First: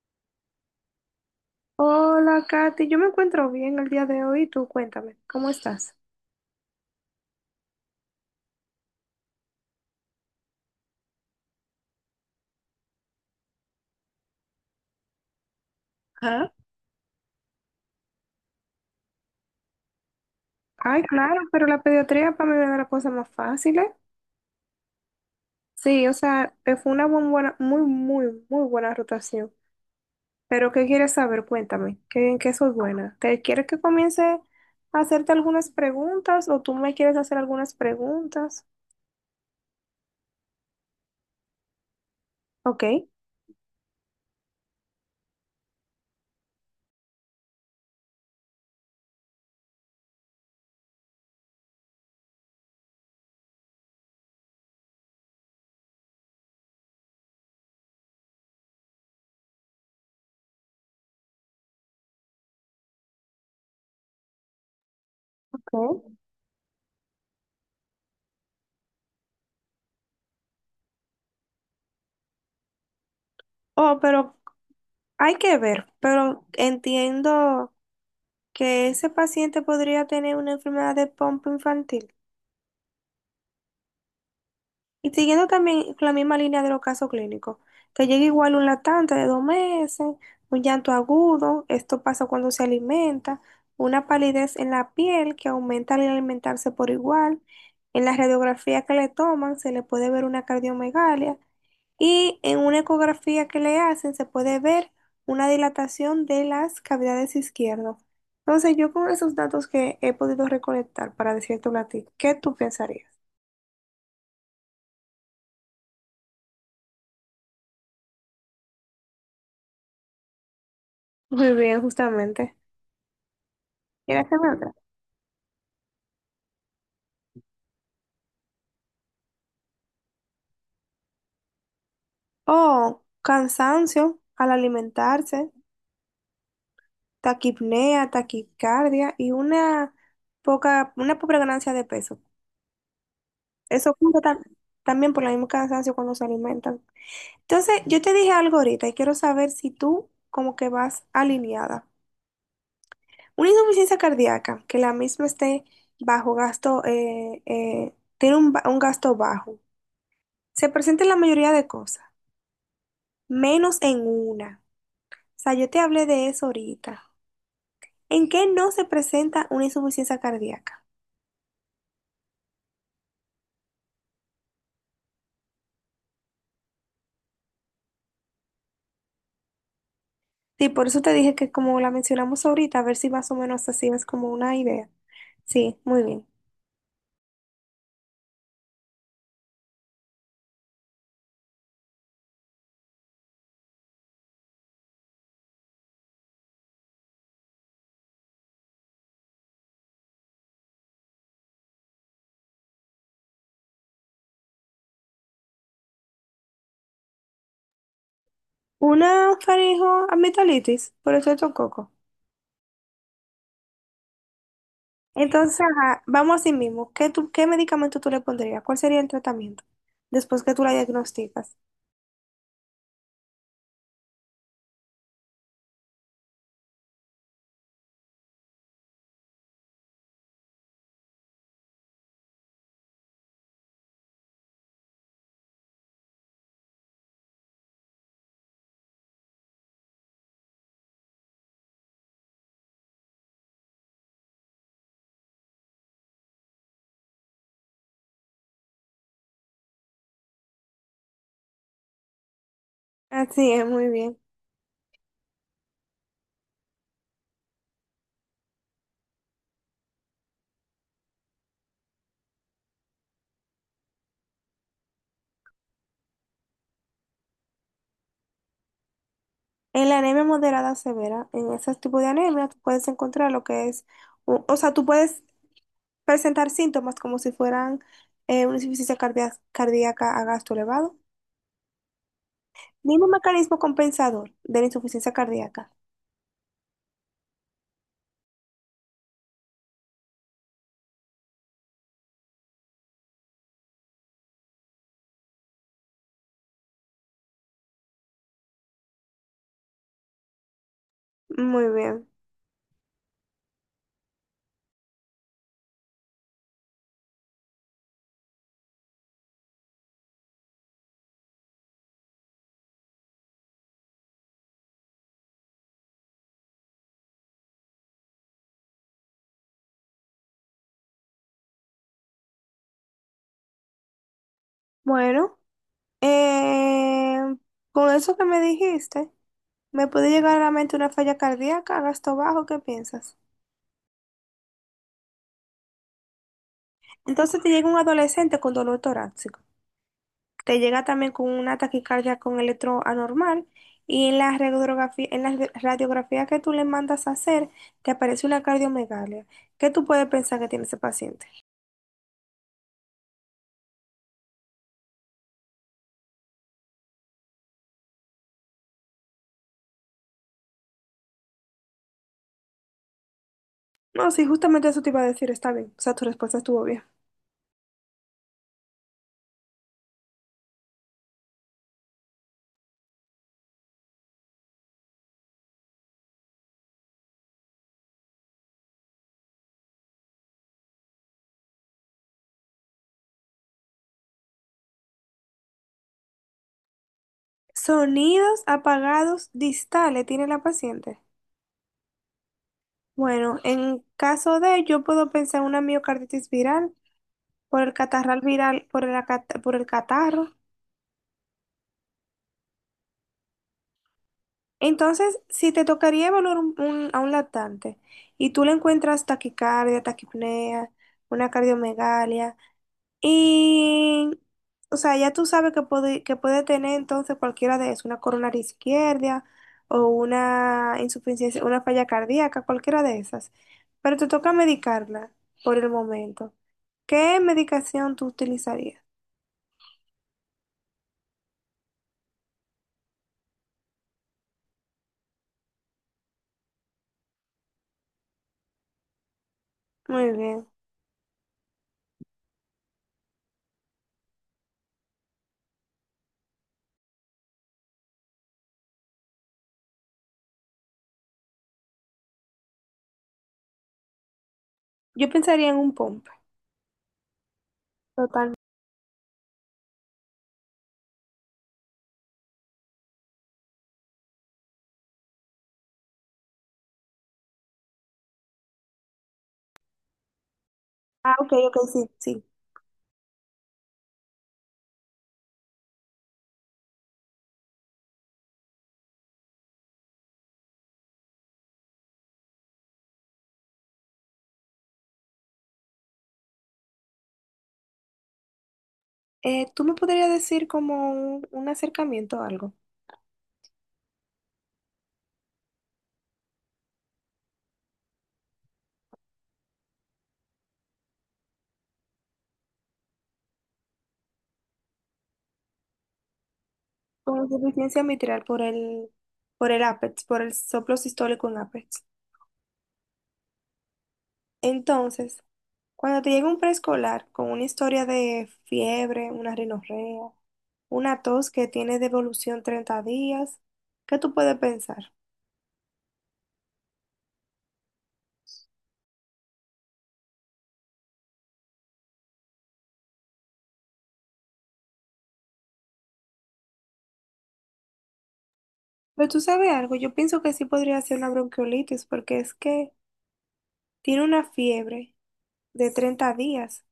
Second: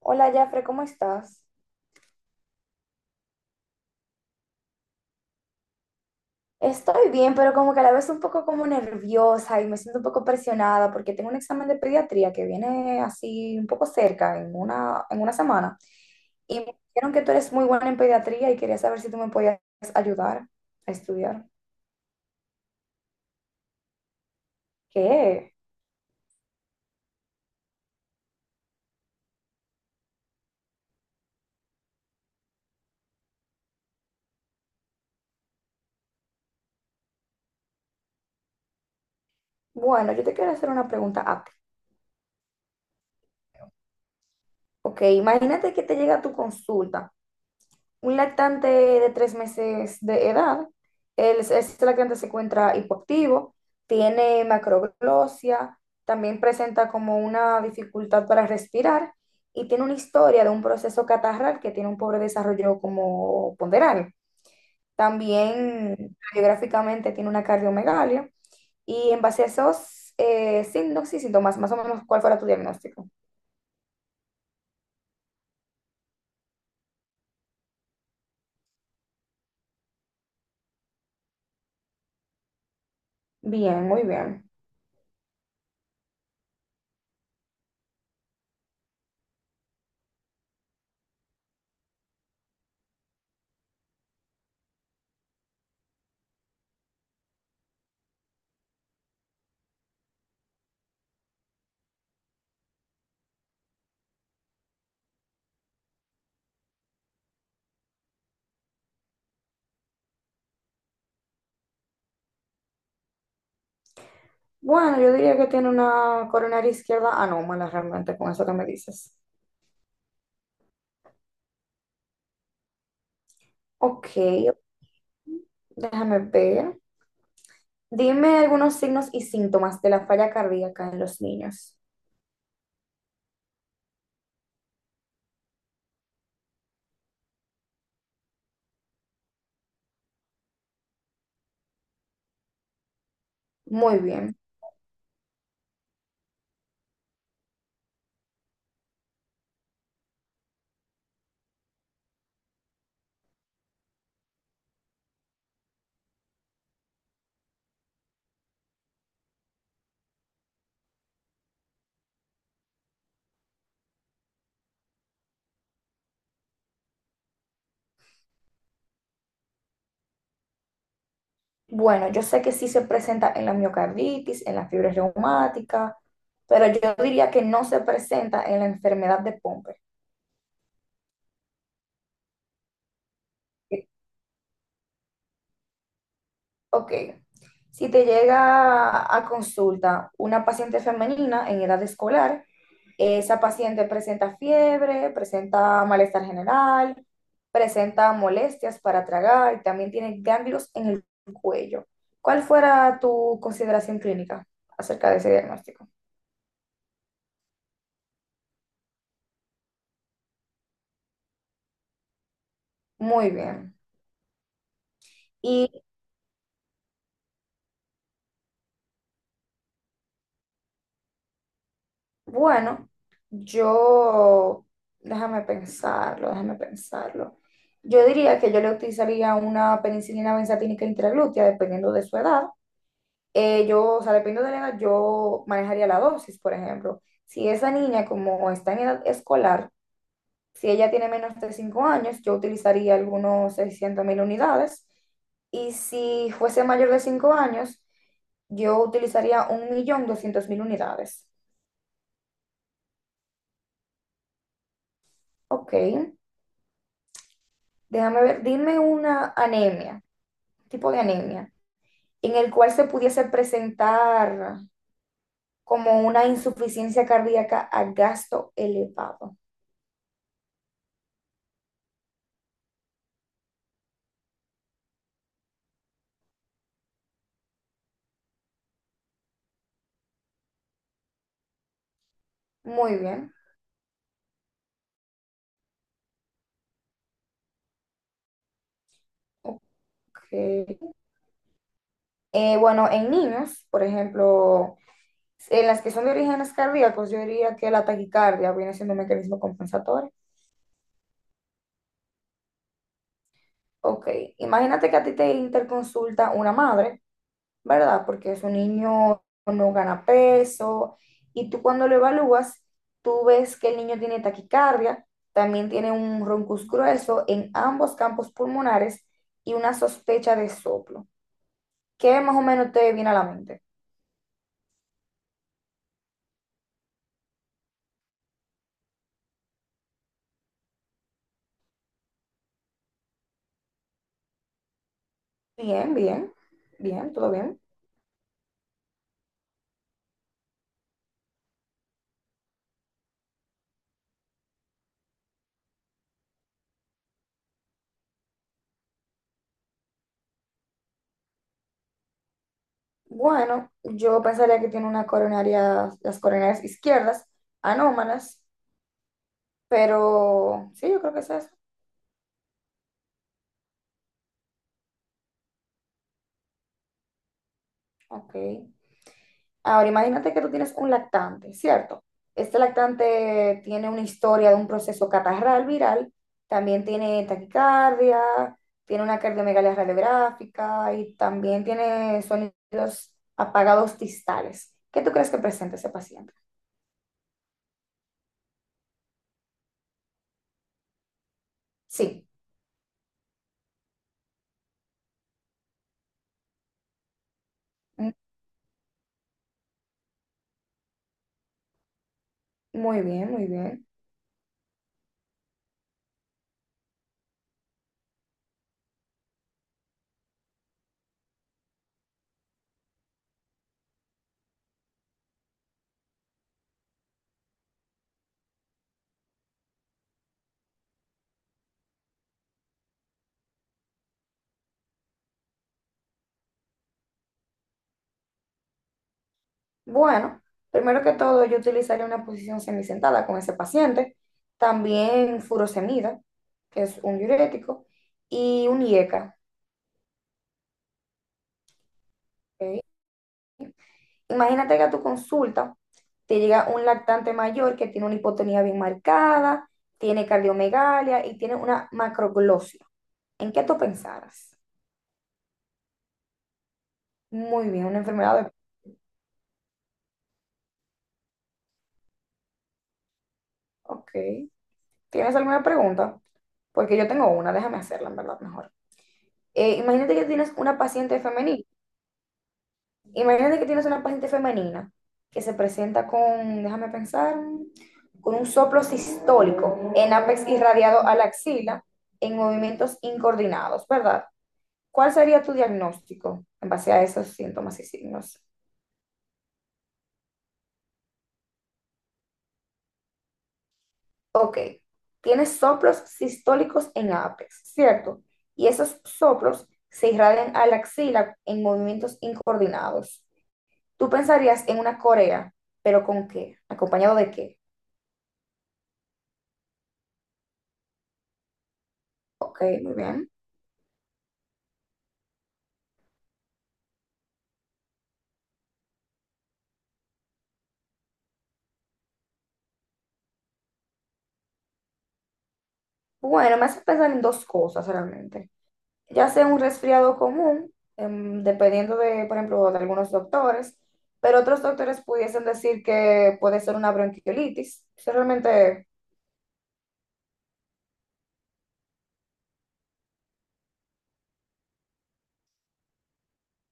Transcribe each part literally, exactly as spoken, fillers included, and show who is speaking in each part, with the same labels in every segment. Speaker 1: Hola, Jafre, ¿cómo estás?
Speaker 2: Hola, Katy. Yo me encuentro bien el día de hoy. Tú cuéntame, ¿cómo estás?
Speaker 1: Estoy bien, pero como que a la vez un poco como nerviosa y me siento un poco presionada porque tengo un examen de pediatría que viene así un poco cerca, en una, en una semana.
Speaker 2: Ajá.
Speaker 1: Y me dijeron que tú eres muy buena en pediatría y quería saber si tú me podías ayudar a
Speaker 2: Ay, claro,
Speaker 1: estudiar.
Speaker 2: pero la pediatría para mí me da la cosa más fácil, ¿eh?
Speaker 1: ¿Qué?
Speaker 2: Sí, o sea, eh, fue una muy buena, muy, muy, muy buena rotación. Pero, ¿qué quieres saber? Cuéntame, ¿qué, ¿en qué soy buena? ¿Te quieres que comience a hacerte algunas preguntas o tú me quieres hacer algunas preguntas?
Speaker 1: Bueno, yo te quiero hacer una pregunta a ti.
Speaker 2: Ok.
Speaker 1: Ok, imagínate que te llega tu consulta. Un lactante de tres meses de edad, el, ese lactante se encuentra hipoactivo, tiene macroglosia, también presenta como una dificultad para respirar y tiene una historia de un proceso catarral que tiene un pobre desarrollo como ponderal.
Speaker 2: Ok.
Speaker 1: También radiográficamente tiene una cardiomegalia y en base a esos eh, signos y síntomas, más o menos, ¿cuál fuera tu diagnóstico?
Speaker 2: Oh, pero hay que ver, pero entiendo que ese paciente podría tener una enfermedad de pompa infantil.
Speaker 1: Bien, muy bien.
Speaker 2: Y siguiendo también con la misma línea de los casos clínicos, que llega igual un latente de dos meses, un llanto agudo, esto pasa cuando se alimenta, una palidez en la piel que aumenta al alimentarse por igual, en la radiografía que le toman se le puede ver una cardiomegalia y en una ecografía que le hacen se puede ver una dilatación de las cavidades izquierdas. Entonces, yo con esos datos que he podido recolectar para decirte a ti, ¿qué tú pensarías?
Speaker 1: Bueno, yo diría que tiene una coronaria izquierda anómala realmente con eso que me dices.
Speaker 2: Muy bien, justamente.
Speaker 1: Ok,
Speaker 2: ¿Quieres hacer otra?
Speaker 1: déjame ver. Dime algunos signos y síntomas de la falla cardíaca en los niños.
Speaker 2: O cansancio al alimentarse, taquipnea, taquicardia y una poca, una pobre ganancia de peso. Eso
Speaker 1: Muy
Speaker 2: ocurre
Speaker 1: bien.
Speaker 2: tam- también por el mismo cansancio cuando se alimentan. Entonces, yo te dije algo ahorita y quiero saber si tú como que vas alineada. Una insuficiencia cardíaca, que la misma esté bajo gasto, eh, eh, tiene un, ba- un gasto bajo. Se presenta en la mayoría de cosas, menos en una. O sea, yo te hablé de eso ahorita. ¿En qué no se presenta una insuficiencia cardíaca?
Speaker 1: Bueno, yo sé que sí se presenta en la miocarditis, en la fiebre reumática, pero yo diría que no se presenta en la enfermedad de Pompe.
Speaker 2: Sí, por eso te dije que como la mencionamos ahorita, a ver si más o menos así es como una idea. Sí, muy bien.
Speaker 1: Ok, si te llega a consulta una paciente femenina en edad escolar, esa paciente presenta fiebre, presenta malestar general, presenta molestias para tragar y también tiene ganglios en el cuello. ¿Cuál fuera tu consideración clínica acerca de ese diagnóstico?
Speaker 2: Una faringo amigdalitis por el coco.
Speaker 1: Muy bien.
Speaker 2: Entonces, ajá, vamos así mismo. ¿Qué, tú- ¿qué medicamento tú le pondrías? ¿Cuál sería el tratamiento después que tú la diagnosticas?
Speaker 1: Bueno, yo, déjame pensarlo, déjame pensarlo. Yo diría que yo le utilizaría una penicilina benzatínica intraglútea, dependiendo de su edad. Eh, yo, o sea, dependiendo de la edad, yo manejaría la dosis, por ejemplo. Si esa niña, como está en edad escolar, si ella tiene menos de cinco años, yo utilizaría algunos seiscientos mil unidades. Y si fuese mayor de cinco años, yo utilizaría un millón doscientos mil unidades.
Speaker 2: Así es, muy bien.
Speaker 1: Ok. Déjame ver, dime una anemia, tipo de anemia, en el cual se pudiese presentar como una insuficiencia cardíaca a gasto elevado.
Speaker 2: En la anemia moderada o severa, en ese tipo de anemia, tú puedes encontrar lo que es, o o sea, tú puedes presentar síntomas como si fueran eh, una insuficiencia cardia- cardíaca a gasto elevado.
Speaker 1: Muy
Speaker 2: Mismo
Speaker 1: bien,
Speaker 2: mecanismo compensador de la insuficiencia cardíaca.
Speaker 1: ok. Eh, bueno, en niños, por ejemplo, en las que son de orígenes cardíacos, yo diría que la taquicardia viene siendo un mecanismo compensatorio.
Speaker 2: Muy bien.
Speaker 1: Ok, imagínate que a ti te interconsulta una madre, ¿verdad? Porque es un niño no gana peso y tú cuando lo evalúas, tú ves que el niño tiene taquicardia, también tiene un roncus grueso en ambos campos pulmonares y una sospecha de soplo. ¿Qué más o menos te viene a la mente?
Speaker 2: Bueno, eh, con eso que me dijiste, me puede llegar a la mente una falla cardíaca a gasto bajo, ¿qué piensas?
Speaker 1: Bien, bien, bien, todo
Speaker 2: Entonces te
Speaker 1: bien.
Speaker 2: llega un adolescente con dolor torácico. Te llega también con una taquicardia con electro anormal y en la radiografía, en la re- radiografía que tú le mandas a hacer te aparece una cardiomegalia. ¿Qué tú puedes pensar que tiene ese paciente?
Speaker 1: Bueno, yo pensaría que tiene una coronaria, las coronarias izquierdas, anómalas, pero sí, yo creo que es eso.
Speaker 2: No, sí, justamente eso te iba a decir, está bien, o sea, tu respuesta estuvo bien.
Speaker 1: Ok. Ahora, imagínate que tú tienes un lactante, ¿cierto? Este lactante tiene una historia de un proceso catarral viral, también tiene taquicardia, tiene una cardiomegalia radiográfica y también tiene sonidos apagados distales. ¿Qué tú crees que presenta ese paciente?
Speaker 2: Sonidos apagados distales tiene la paciente.
Speaker 1: Sí,
Speaker 2: Bueno, en caso de, yo puedo pensar en una miocarditis viral por el
Speaker 1: m-
Speaker 2: catarral viral, por el, acat- por el catarro.
Speaker 1: muy bien, muy bien.
Speaker 2: Entonces, si te tocaría evaluar un- un- a un lactante y tú le encuentras taquicardia, taquipnea, una cardiomegalia, y, o sea, ya tú sabes que puede, que puede tener entonces cualquiera de eso, una coronaria izquierda o una insuficiencia, una falla cardíaca, cualquiera de esas. Pero te toca medicarla por el momento. ¿Qué medicación tú utilizarías?
Speaker 1: Bueno, primero que todo, yo utilizaría una posición semisentada con ese paciente, también furosemida, que es un diurético, y un IECA,
Speaker 2: Muy bien.
Speaker 1: ¿ok? Imagínate que a tu consulta te llega un lactante mayor que tiene una hipotonía bien marcada, tiene cardiomegalia y tiene una macroglosia. ¿En qué tú pensaras?
Speaker 2: Yo pensaría en un POMP.
Speaker 1: Muy bien, una
Speaker 2: Total.
Speaker 1: enfermedad de... Ok. ¿Tienes alguna pregunta? Porque yo tengo una, déjame hacerla, en verdad, mejor. Eh, imagínate que tienes una
Speaker 2: Ah,
Speaker 1: paciente
Speaker 2: ok, ok,
Speaker 1: femenina.
Speaker 2: sí, sí.
Speaker 1: Imagínate que tienes una paciente femenina que se presenta con, déjame pensar, con un soplo sistólico en ápex irradiado a la axila en movimientos incoordinados, ¿verdad? ¿Cuál sería tu diagnóstico en base a esos síntomas y signos?
Speaker 2: Eh, ¿tú me podrías decir como un, un acercamiento o algo?
Speaker 1: Ok, tienes soplos sistólicos en ápex, ¿cierto? Y esos soplos se irradian a la axila en movimientos incoordinados. Tú pensarías en una corea, pero ¿con qué? ¿Acompañado
Speaker 2: Con
Speaker 1: de qué?
Speaker 2: insuficiencia mitral por el, por el ápex, por el soplo sistólico en ápex.
Speaker 1: Ok, muy bien.
Speaker 2: Entonces, cuando te llega un preescolar con una historia de fiebre, una rinorrea, una tos que tiene devolución treinta días, ¿qué tú puedes pensar?
Speaker 1: Bueno, me hace pensar en dos cosas realmente. Ya sea un resfriado común, em, dependiendo de, por ejemplo, de algunos doctores, pero otros doctores pudiesen decir que puede ser una bronquiolitis. Eso realmente,
Speaker 2: Pero tú sabes algo, yo pienso que sí podría ser una bronquiolitis porque es que tiene una fiebre de treinta días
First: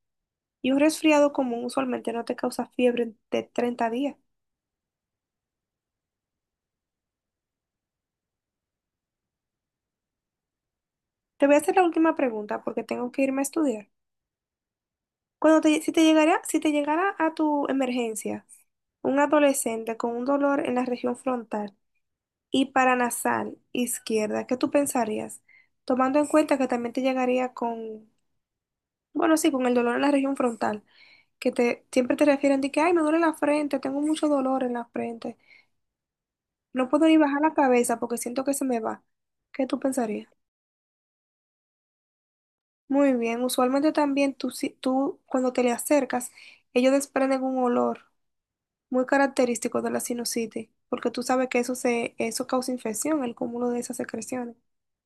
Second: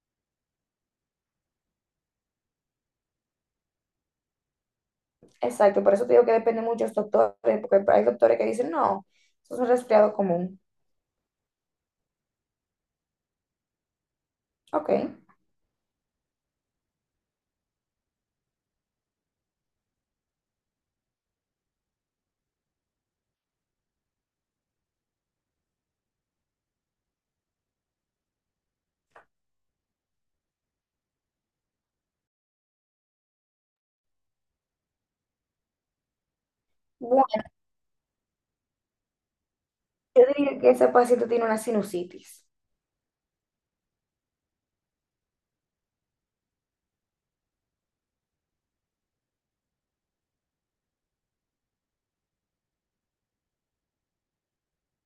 Speaker 2: y un resfriado común usualmente no te causa fiebre de treinta días.
Speaker 1: exacto, por eso te digo que depende de muchos doctores, porque hay doctores que dicen, no, eso es un resfriado común.
Speaker 2: Te voy a hacer la última pregunta porque tengo que irme a estudiar.
Speaker 1: Ok.
Speaker 2: Cuando te, si te llegara, si te llegara a tu emergencia un adolescente con un dolor en la región frontal y paranasal izquierda, ¿qué tú pensarías? Tomando en cuenta que también te llegaría con, bueno, sí, con el dolor en la región frontal, que te siempre te refieren de que, ay, me duele la frente, tengo mucho dolor en la frente, no puedo ni
Speaker 1: Bueno,
Speaker 2: bajar la cabeza porque siento que se me va. ¿Qué tú
Speaker 1: yo
Speaker 2: pensarías?
Speaker 1: diría que ese paciente tiene una sinusitis.
Speaker 2: Muy bien, usualmente también tú, si- tú cuando te le acercas, ellos desprenden un olor muy característico de la sinusitis, porque tú sabes que eso, se, eso causa infección, el cúmulo de esas secreciones.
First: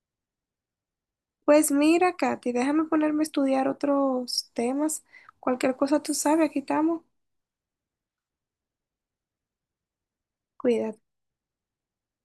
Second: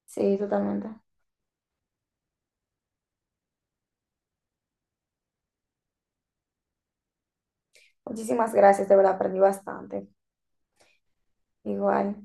Speaker 1: Sí, totalmente.
Speaker 2: Pues mira, Katy, déjame ponerme a estudiar otros temas. Cualquier cosa tú sabes, aquí estamos.
Speaker 1: Muchísimas gracias, de verdad, aprendí bastante.
Speaker 2: Cuídate.
Speaker 1: Igual.